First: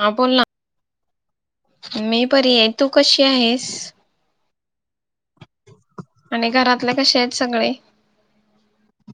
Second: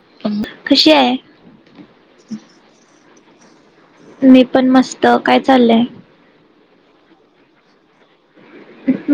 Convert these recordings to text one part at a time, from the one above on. हा बोल ना कशी आहे? मी बरी आहे तू कशी कुठे आहेस मी पण मस्त काय चाललंय आणि घरातले कसे आहेत सगळे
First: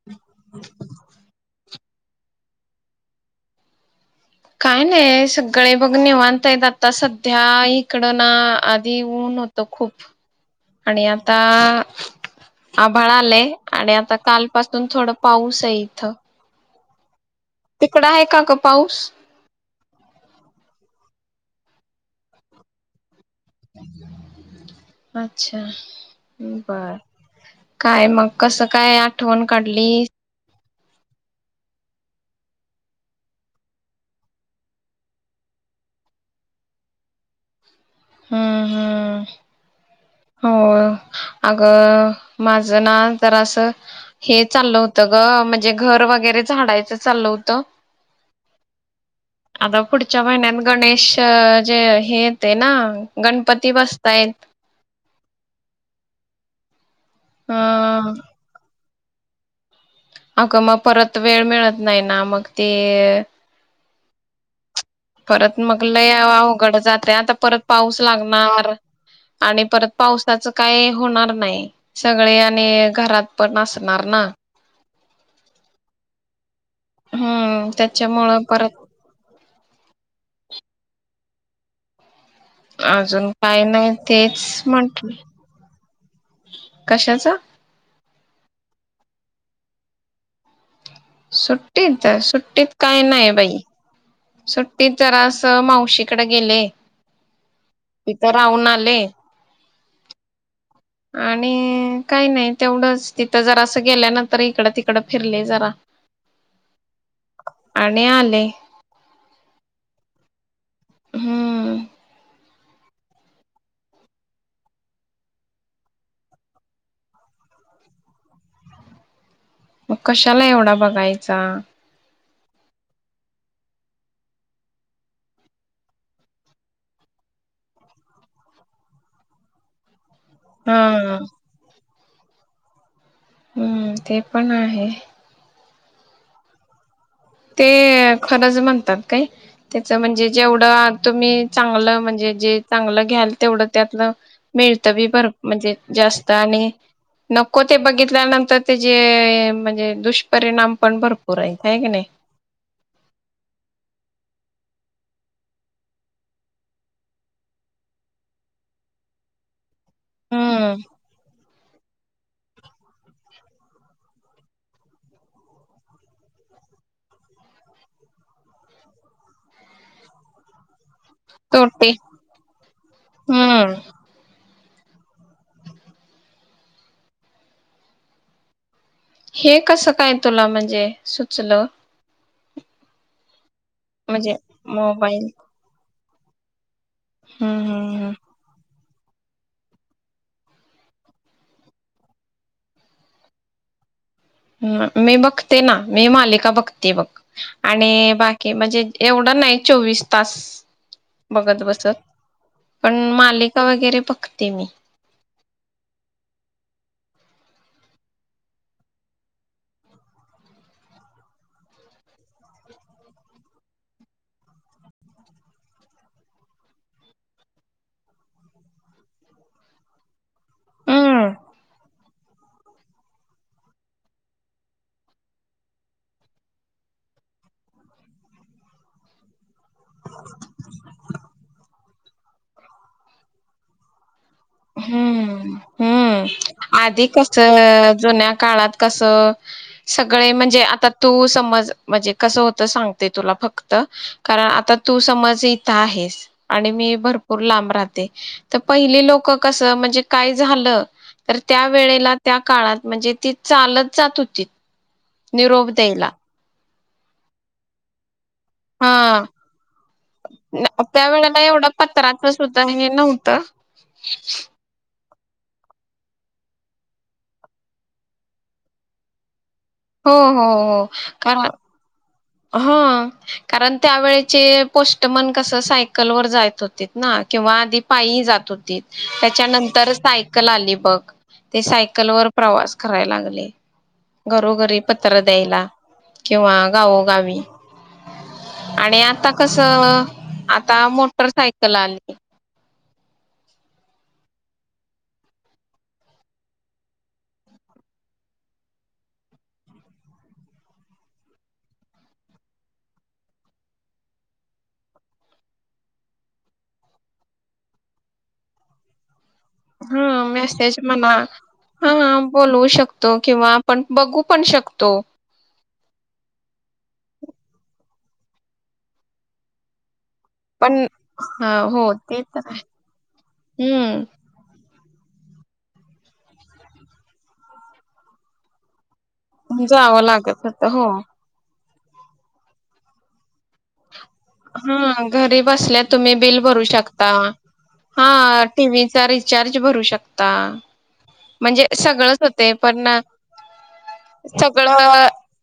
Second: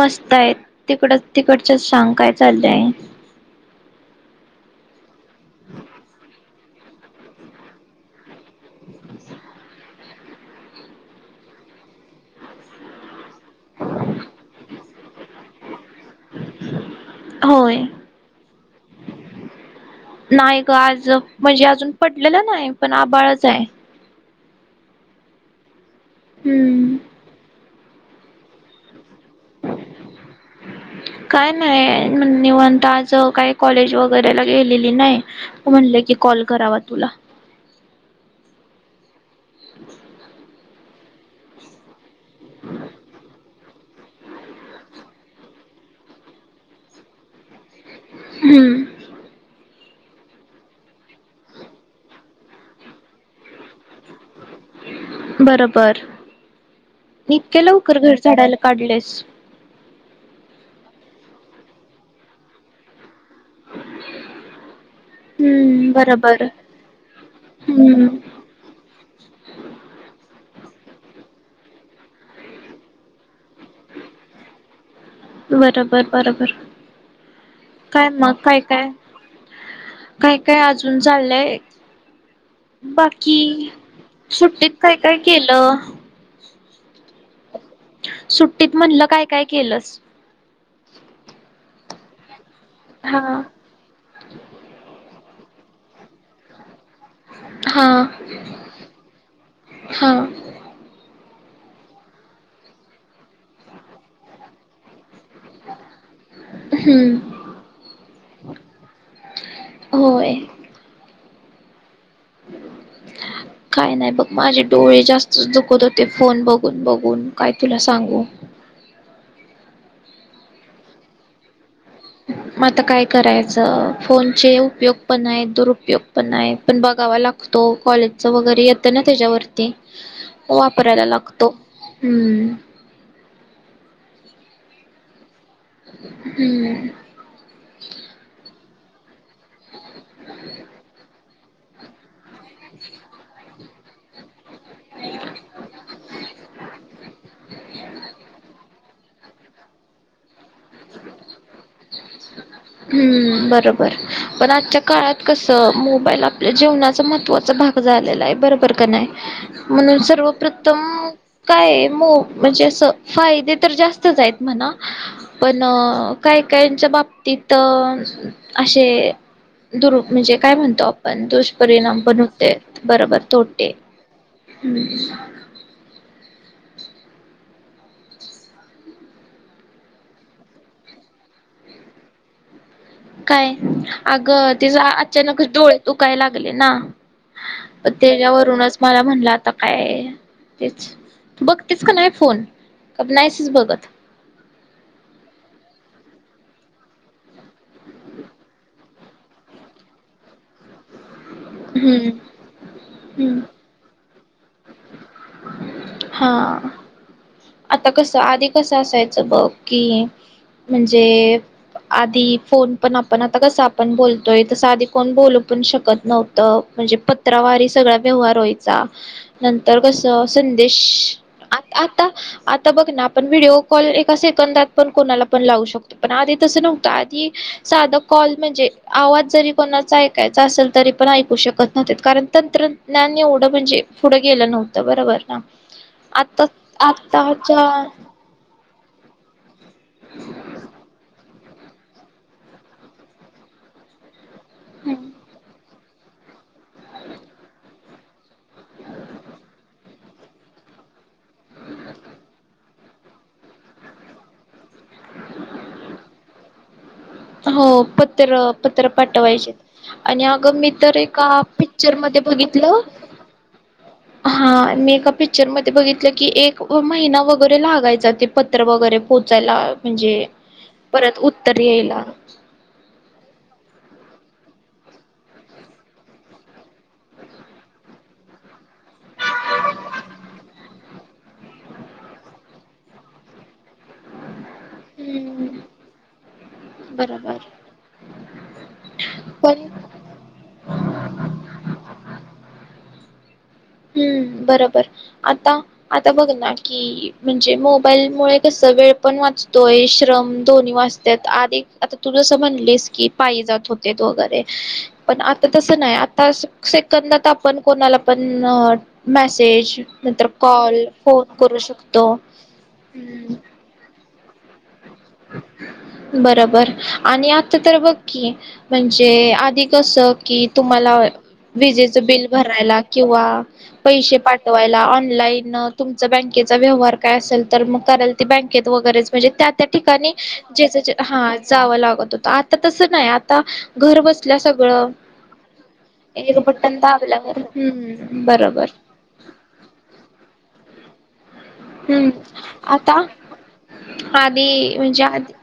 मस्त आहेत तिकडच तिकड अ सांग काय चाललंय काय नाही सगळे बघ निवांतयेत आता सध्या इकडं ना आधी ऊन होत खूप आणि आता आभाळ आलंय आणि आता कालपासून थोडं पाऊस आहे इथं होय. तिकडं आहे का पाऊस नाही ग आज म्हणजे अजून पडलेलं नाही पण आभाळच ह अच्छा हम्म बर काय मग कसं काय आठवण काढली काय नाही निवांत आज काही कॉलेज वगैरेला गेलेली नाही म्हणले की कॉल करावा तुला हम्म हम्म ह हो अगं माझं ना जरासं हे चाललं होतं ग म्हणजे घर वगैरे झाडायचं चाललं होतं हम्म आता पुढच्या महिन्यात गणेश जे हे येत ना गणपती बसताय बरोबर अ इतके लवकर घर झाडायला काढलेस अगं मग परत वेळ मिळत नाही ना मग ते परत मग हम्म लई बरोबर अवघड जाते आता परत पाऊस हम्म लागणार आणि परत पावसाच काय होणार नाही सगळे आणि घरात पण असणार ना बरोबर बरोबर हम्म काय मग त्याच्यामुळं काय परत काय काय काय अजून चाललंय अजून बाकी काय नाही तेच सुट्टीत काय काय केलं कशाचा सुट्टीत म्हणलं काय काय केलंस सुटीत सुट्ट तेच काय हा नाही बाई सुट्टीत जरास मावशीकडे गेले हा तिथ राहून आले हा आणि काही नाही तेवढंच तिथं जर असं गेल्यान तर इकडं तिकडं फिरले जरा हम्म आणि आले होय हम्म काय नाही बघ माझे डोळे जास्त दुखत होते फोन बघून बघून काय तुला सांगू मग कशाला एवढा बघायचा आता काय करायचं फोनचे उपयोग पण आहे दुरुपयोग पण आहे पण बघावा लागतो कॉलेजचा वगैरे येतं ना त्याच्यावरती हा वापरायला लागतो हम्म हम्म ते पण आहे हम्म ते खराच म्हन का त्याच म्हणजे जेवढं तुम्ही चांगलं म्हणजे जे चांगलं घ्याल तेवढं त्यातलं मिळतं बी बर म्हणजे जास्त आणि नको ते बघितल्यानंतर त्याचे म्हणजे दुष्परिणाम पण भरपूर आहेत आहे की नाही हम्म बरोबर पण आजच्या काळात कसं मोबाईल आपल्या जीवनाचा महत्त्वाचा भाग झालेला आहे बरोबर का नाही म्हणून हम्म सर्वप्रथम काय मो म्हणजे अस फायदे तर जास्तच आहेत म्हणा पण काय काय बाबतीत असे दुरु म्हणजे काय म्हणतो आप पण तोटे दुष्परिणाम पण होते बरोबर तोटे हम्म ब हे कसं काय तुला म्हणजे सुचल काय म्हणजे अगं ते मोबाईल अचानक डोळ तू काय लागले ना हम्म हम्म त्याच्यावरूनच मला म्हणलं आता काय तेच बघ तेच का नाही फोन नाहीसच बघत ह मी बघते ना मी मालिका बघते बघ आणि बाकी म्हणजे एवढं नाही चोवीस तास बघत बसत हम्म पण हम्म मालिका वगैरे फक्त तिमही हा आता कस आधी कस असायचं बघ कि म्हणजे आधी फोन पण आपण आता कस आपण बोलतोय तस आधी कोण बोलू पण शकत नव्हतं म्हणजे पत्रावारी सगळा व्यवहार व्हायचा नंतर कस संदेश हम्म आ आता आता बघ ना आपण व्हिडिओ कॉल एका सेकंदात पण कोणाला पण लावू शकतो पण आधी तसं नव्हतं आधी साधा कॉल म्हणजे आवाज जरी कोणाच ऐकायचं असेल तरी पण ऐकू शकत न कारण तंत्रज्ञान एवढ म्हणजे पुढं गेलं नव्हतं बरोबर ना हम्म आता हम्म आधी आताच्या कसं जुन्या काळात कसं सगळे म्हणजे आता तू समज म्हणजे कसं होत सांगते तुला फक्त कारण आता तू समज आहेस आणि मी भरपूर लांब राहते तर पहिले लोकं कसं म्हणजे काय झालं? तर त्या वेळेला त्या काळात म्हणजे ती चालत जात होती. निरोप द्यायला. हो. पत्र हा पाठवायचे आणि अगं मी न- तर त्या एका वेळेला एवढं पिक्चर मध्ये पत्राच सुद्धा बघितलं हे नव्हतं हा मी- पिक्चर मध्ये बघितलं, की एक महिना वगैरे लागायचा ते पत्र वगैरे पोहोचायला हो, हो, हो का? यायला ह कारण त्यावेळेचे पोष्टमन कस सायकल वर जात होते ना किंवा आधी पायी जात होती त्याच्यानंतर सायकल आली बघ ते सायकल वर प्रवास कराय लागले घरोघरी पत्र हम्म द्यायला किंवा गाव बरोबर आणि आता कस पण आता मोटरसायकल आली हम्म बरोबर आता आता बघ ना की म्हणजे मोबाईल मु कस वेळ पण वाचतोय श्रम दोन्ही वाचतात आधी आता तू जसं म्हणलीस की पायी जात होते वगैरे पण आता तसं नाही आता सेकंदात आपण कोणाला पण मा हा मेसेज मला करू हा शकतो. बोलवू शकतो हम्म किंवा आपण बघू पण शकतो. बरोबर आणि आता तर बघकी म्हणजे आधी कस. की पण तुम्हाला हा हो विजेच ते बिल तर आहे भरायला किंवा पैसे हम्म पाठवा न तुम बँकेचा व्यवहार काय असेल तर मग कराल बँकेत वगैरे. [inaudible] जावं ठिकाणी लागत होत जे हो जे हा. जावं लागत होत आता तसं नाही आता घर बस. हा घरी बसल्या तुम्ही एक बिल भरू बटन शकता दाबल्यावर हा हम्म बरोबर टीव्हीचा रिचार्ज भरू शकता म्हणजे. हम्म सगळंच होते पण आता आधी म्हणजे सगळं आधी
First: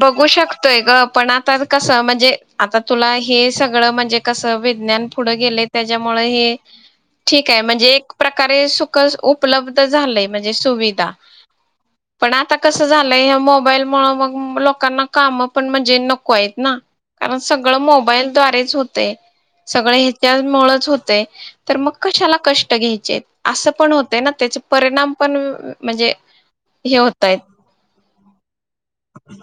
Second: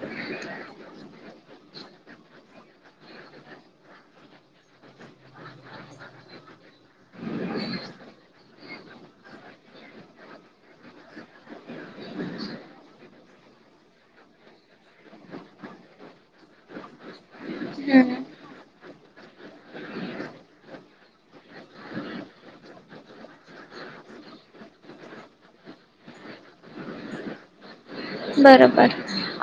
बघू शकतोय गं पण आता. कस म्हणजे आता तुला. हे सगळं म्हणजे कस विज्ञान पुढं गेले त्याच्यामुळे हे ठीक आहे म्हणजे एक प्रकारे सुख उपलब्ध झालंय म्हणजे सुविधा. पण आता कस झालंय. मोबाईल मूळ मग लोकांना काम पण म्हणजे नको आहेत ना. कारण सगळं मो. हम्म मोबाईल द्वारेच हो. ते. सगळे हेच्यामुळच होत. [inaudible] तर मग कशाला कष्ट घ्याय. अस पण होतय ना त्याचे परिणाम पण म्हणजे हे होतय. बरोबर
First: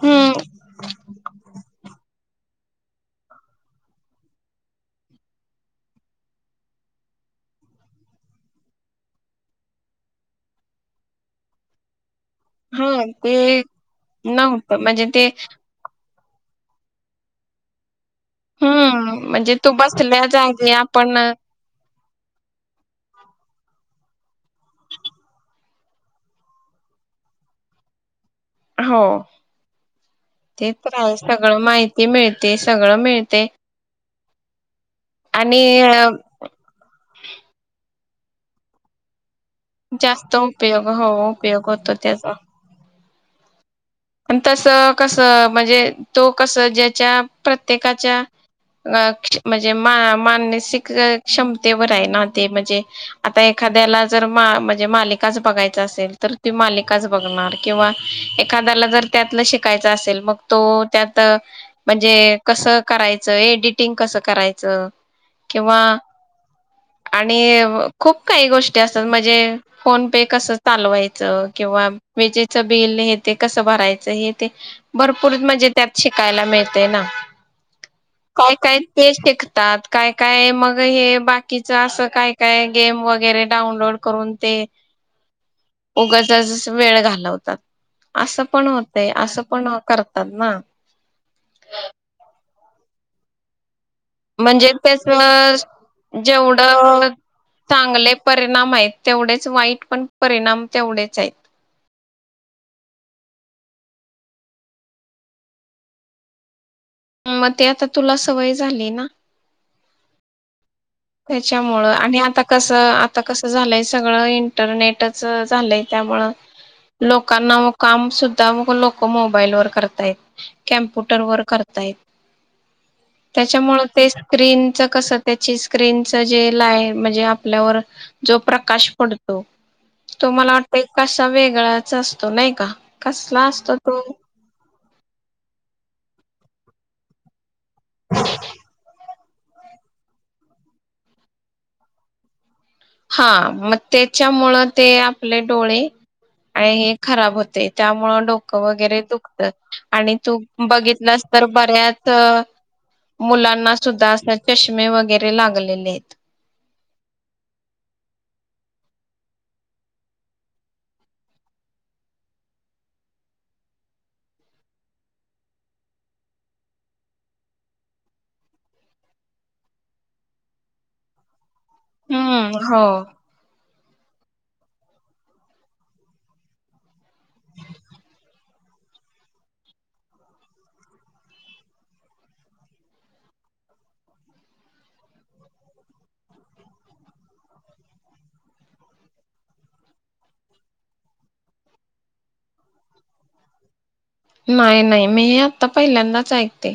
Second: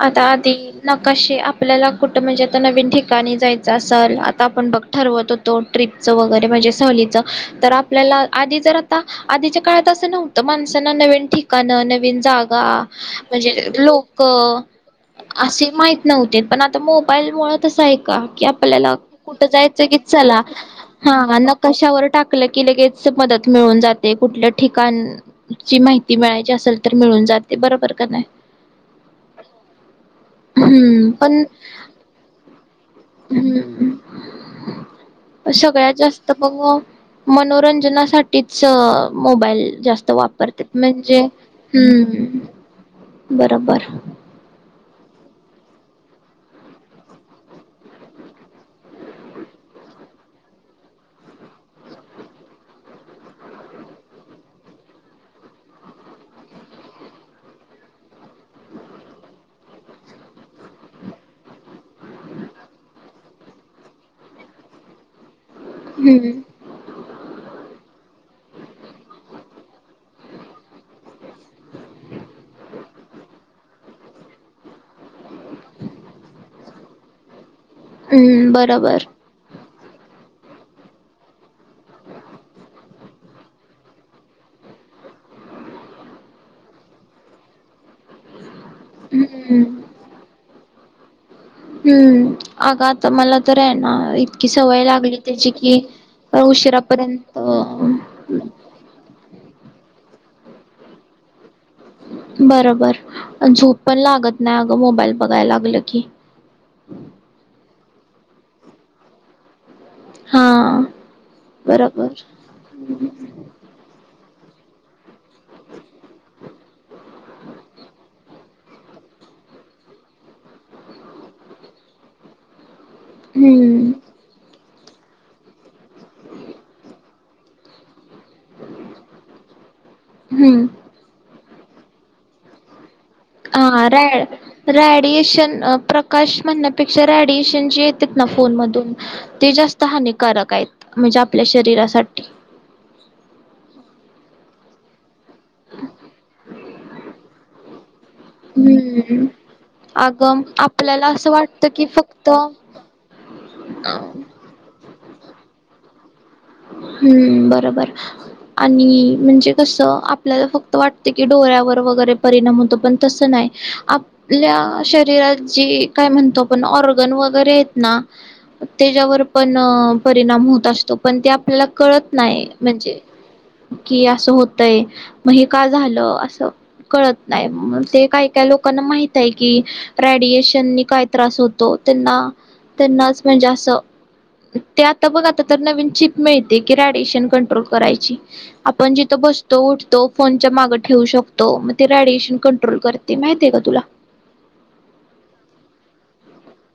आता ते नकाशे आपल्याला कुठं म्हणजे. नवीन ठिकाणी जायचं असल आता आपण बघ ठरवत होतो ट्रिपच वगैरे म्हणजे सहलीच तर आपल्याला आधी तर आता आधीच्या काळात असं नव्हतं माणसाना नवीन ठिकाण नवीन. जागा. हा म्हणजे ते लोक नव्हतं म्हणजे ते असे माहिती. नव्हते पण आता मोबाईलमुळे तसं आहे. का की आपल्याला हम्म कुठं म्हणजे तू जायचं की बसल्या चला जागी आपण हा नकशावर. टाकलं की लगेच मदत मिळून जाते कुठल्या ठिकाणची माहिती मिळायची असेल तर मिळून जाते बरोबर का नाही. हो ते तर हम्म हाय पण सगळं माहिती मिळते. सगळं मिळते आणि सगळ्यात जास्त मग मनोरंजनासाठी. ठीच. मोबाईल जास्त वापरतेत उपयोग हो म्हणजे उपयोग होतो हम्म. बरोबर. आणि तस कसं म्हणजे तो कस ज्याच्या प्रत्येकाच्या म्हणजे मा मानसिक क्षमतेवर आहे ना ते म्हणजे आता एखाद्याला जर मा म्हणजे मालिकाच बघायच असेल तर त्यो मालिकाच बघणार किंवा एखाद. जर त्यात शिकायच असेल मगत तो त्यात म्हणजे कस करायचं एडिटिंग कस करायचं. किंवा हम्म आणि खूप. काही गोष्टी असतात म्हणजे फोन पे कसं चालवायचं किंवा विजेच बिल हे. ते कसं भरायचं हे ते भरपूर म्हणजे त्यात शिकायला मिळतय ना. हम्म बरोबर. त्यात काय काय मग हे बाकीच असं काय काय गेम वगैरे डाउनलोड करून ते उगचच वेळ घालवतात. असं पण होते असं हम्म पण करतात ना. हम्म आग आता मला तर आहे ना इतकी म्हणजे सवय लागली त्याची त्याच कि जेवढ उशिरापर्यंत चांगले परिणाम आहेत तेवढेच वाईट पण परिणाम त्यावढेच आहेत. बरोबर. झोप पण लागत नाही अगं मोबाईल बघाय लागलं की. म ते आता तुला सवय झाली ना? हा. त्याच्यामुळ बरोबर आणि आता कस आता कसं झालंय सगळं इंटरनेट इंटरनेटच झालंय त्यामळ लोकांना म काम सुद्धा मग लोक मोबाईल वर करतायत कम्प्युटर वर करतायत. त्याच्यामुळे हम्म ते स्क्रीन च कसं त्याची स्क्रीनच जे लाय म्हणजे आपल्यावर जो प्रकाश पडतो तो मला हम्म वाटत कसा वेग गळाच असतो नाही का? कसला असतो हा तो? रॅड रॅडिएशन प्रकाश म्हणण्यापेक्षा रेडिएशन जे येतेत ना फोन मधून ते जास्त हानिकारक आहेत म्हणजे आपल्या शरीरासाठी. हा मग त्याच्यामुळ ते आपले डोळे आणि हे खराब होते त्या मूळ डोकं वगैरे हम्म दुखत आणि तू अगं आपल्याला बघितलास असं तर वाटतं की बऱ्याच फक्त मुलांना सुद्धा अस चष्मे वगैरे लागलेले आहेत. हम् बरोबर आणि म्हणजे कसं आपल्याला फक्त वाटत कि डोळ्यावर वगैरे परिणाम होतो पण तस नाही आपल्या शरीरात जे काय म्हणतो आपण ऑर्गन वगैरे आहेत ना तेज्यावर पण परिणाम होत असतो पण ते प्लग कळत नाही हम्म. म्हणजे हो कि असं होतय मग का झालं असं कळत नाही. ते काही काही लोकांना माहित आहे कि रेडिएशननी काय त्रास होतो. त्यांना त्यांनाच म्हणजे असं ते आता बघ आता तर नवीन चीप मिळते की रेडिएशन कंट्रोल करायची आपण जिथं बसतो उठतो फोनच्या मागे ठेवू शकतो. मग ते रेडिएशन कंट्रोल करते. माहितीय का तुला? नाही नाही मी हे आता पहिल्यांदाच ऐकते.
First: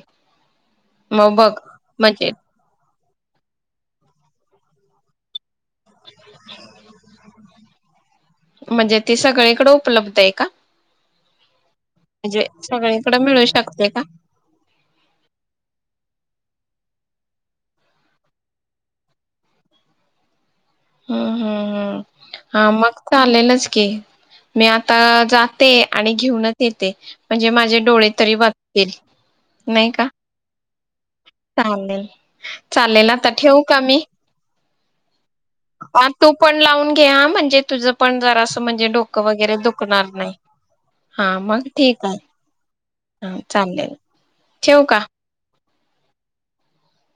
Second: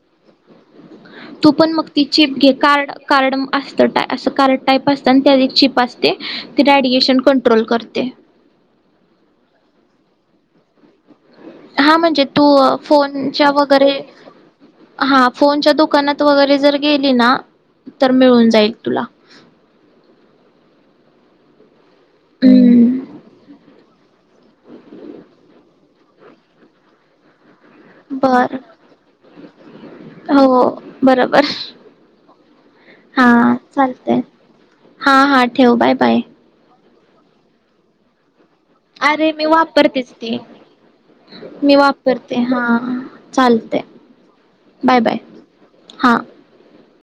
मग तू बघ पण मग ति म्हणजे चीप घे. कार्ड कार्ड असत असं कार्ड टाईप असतं आणि त्या चिप आसते ते रेडिएशन कंट्रोल करते. ते म्हणजे ते सगळीकडं उपलब्ध आहे का? हा म्हणजे तू सगळीकडे मिळू फोनच्या शकते वगैरे का? हा फोनच्या दुकानात वगैरे जर गेली ना तर मिळून जाईल तुला हम् हम् हम् हा मग हम्म चालेलच की मी आता जाते आणि घेऊनच येते म्हणजे माझ डोळे तरी बर वाचतील नाही का हो बरोबर चालेल चालेल आता हा ठेवू का मी चालतय हा हा ठेव बाय ह बाय तू पण लावून घ्या म्हणजे तुझं पण जरा अरे मी वापरतेच ते हा मग मी ठीक आहे वापरते हा हा चालतय चालेल ठेवू बाय का? बाय हा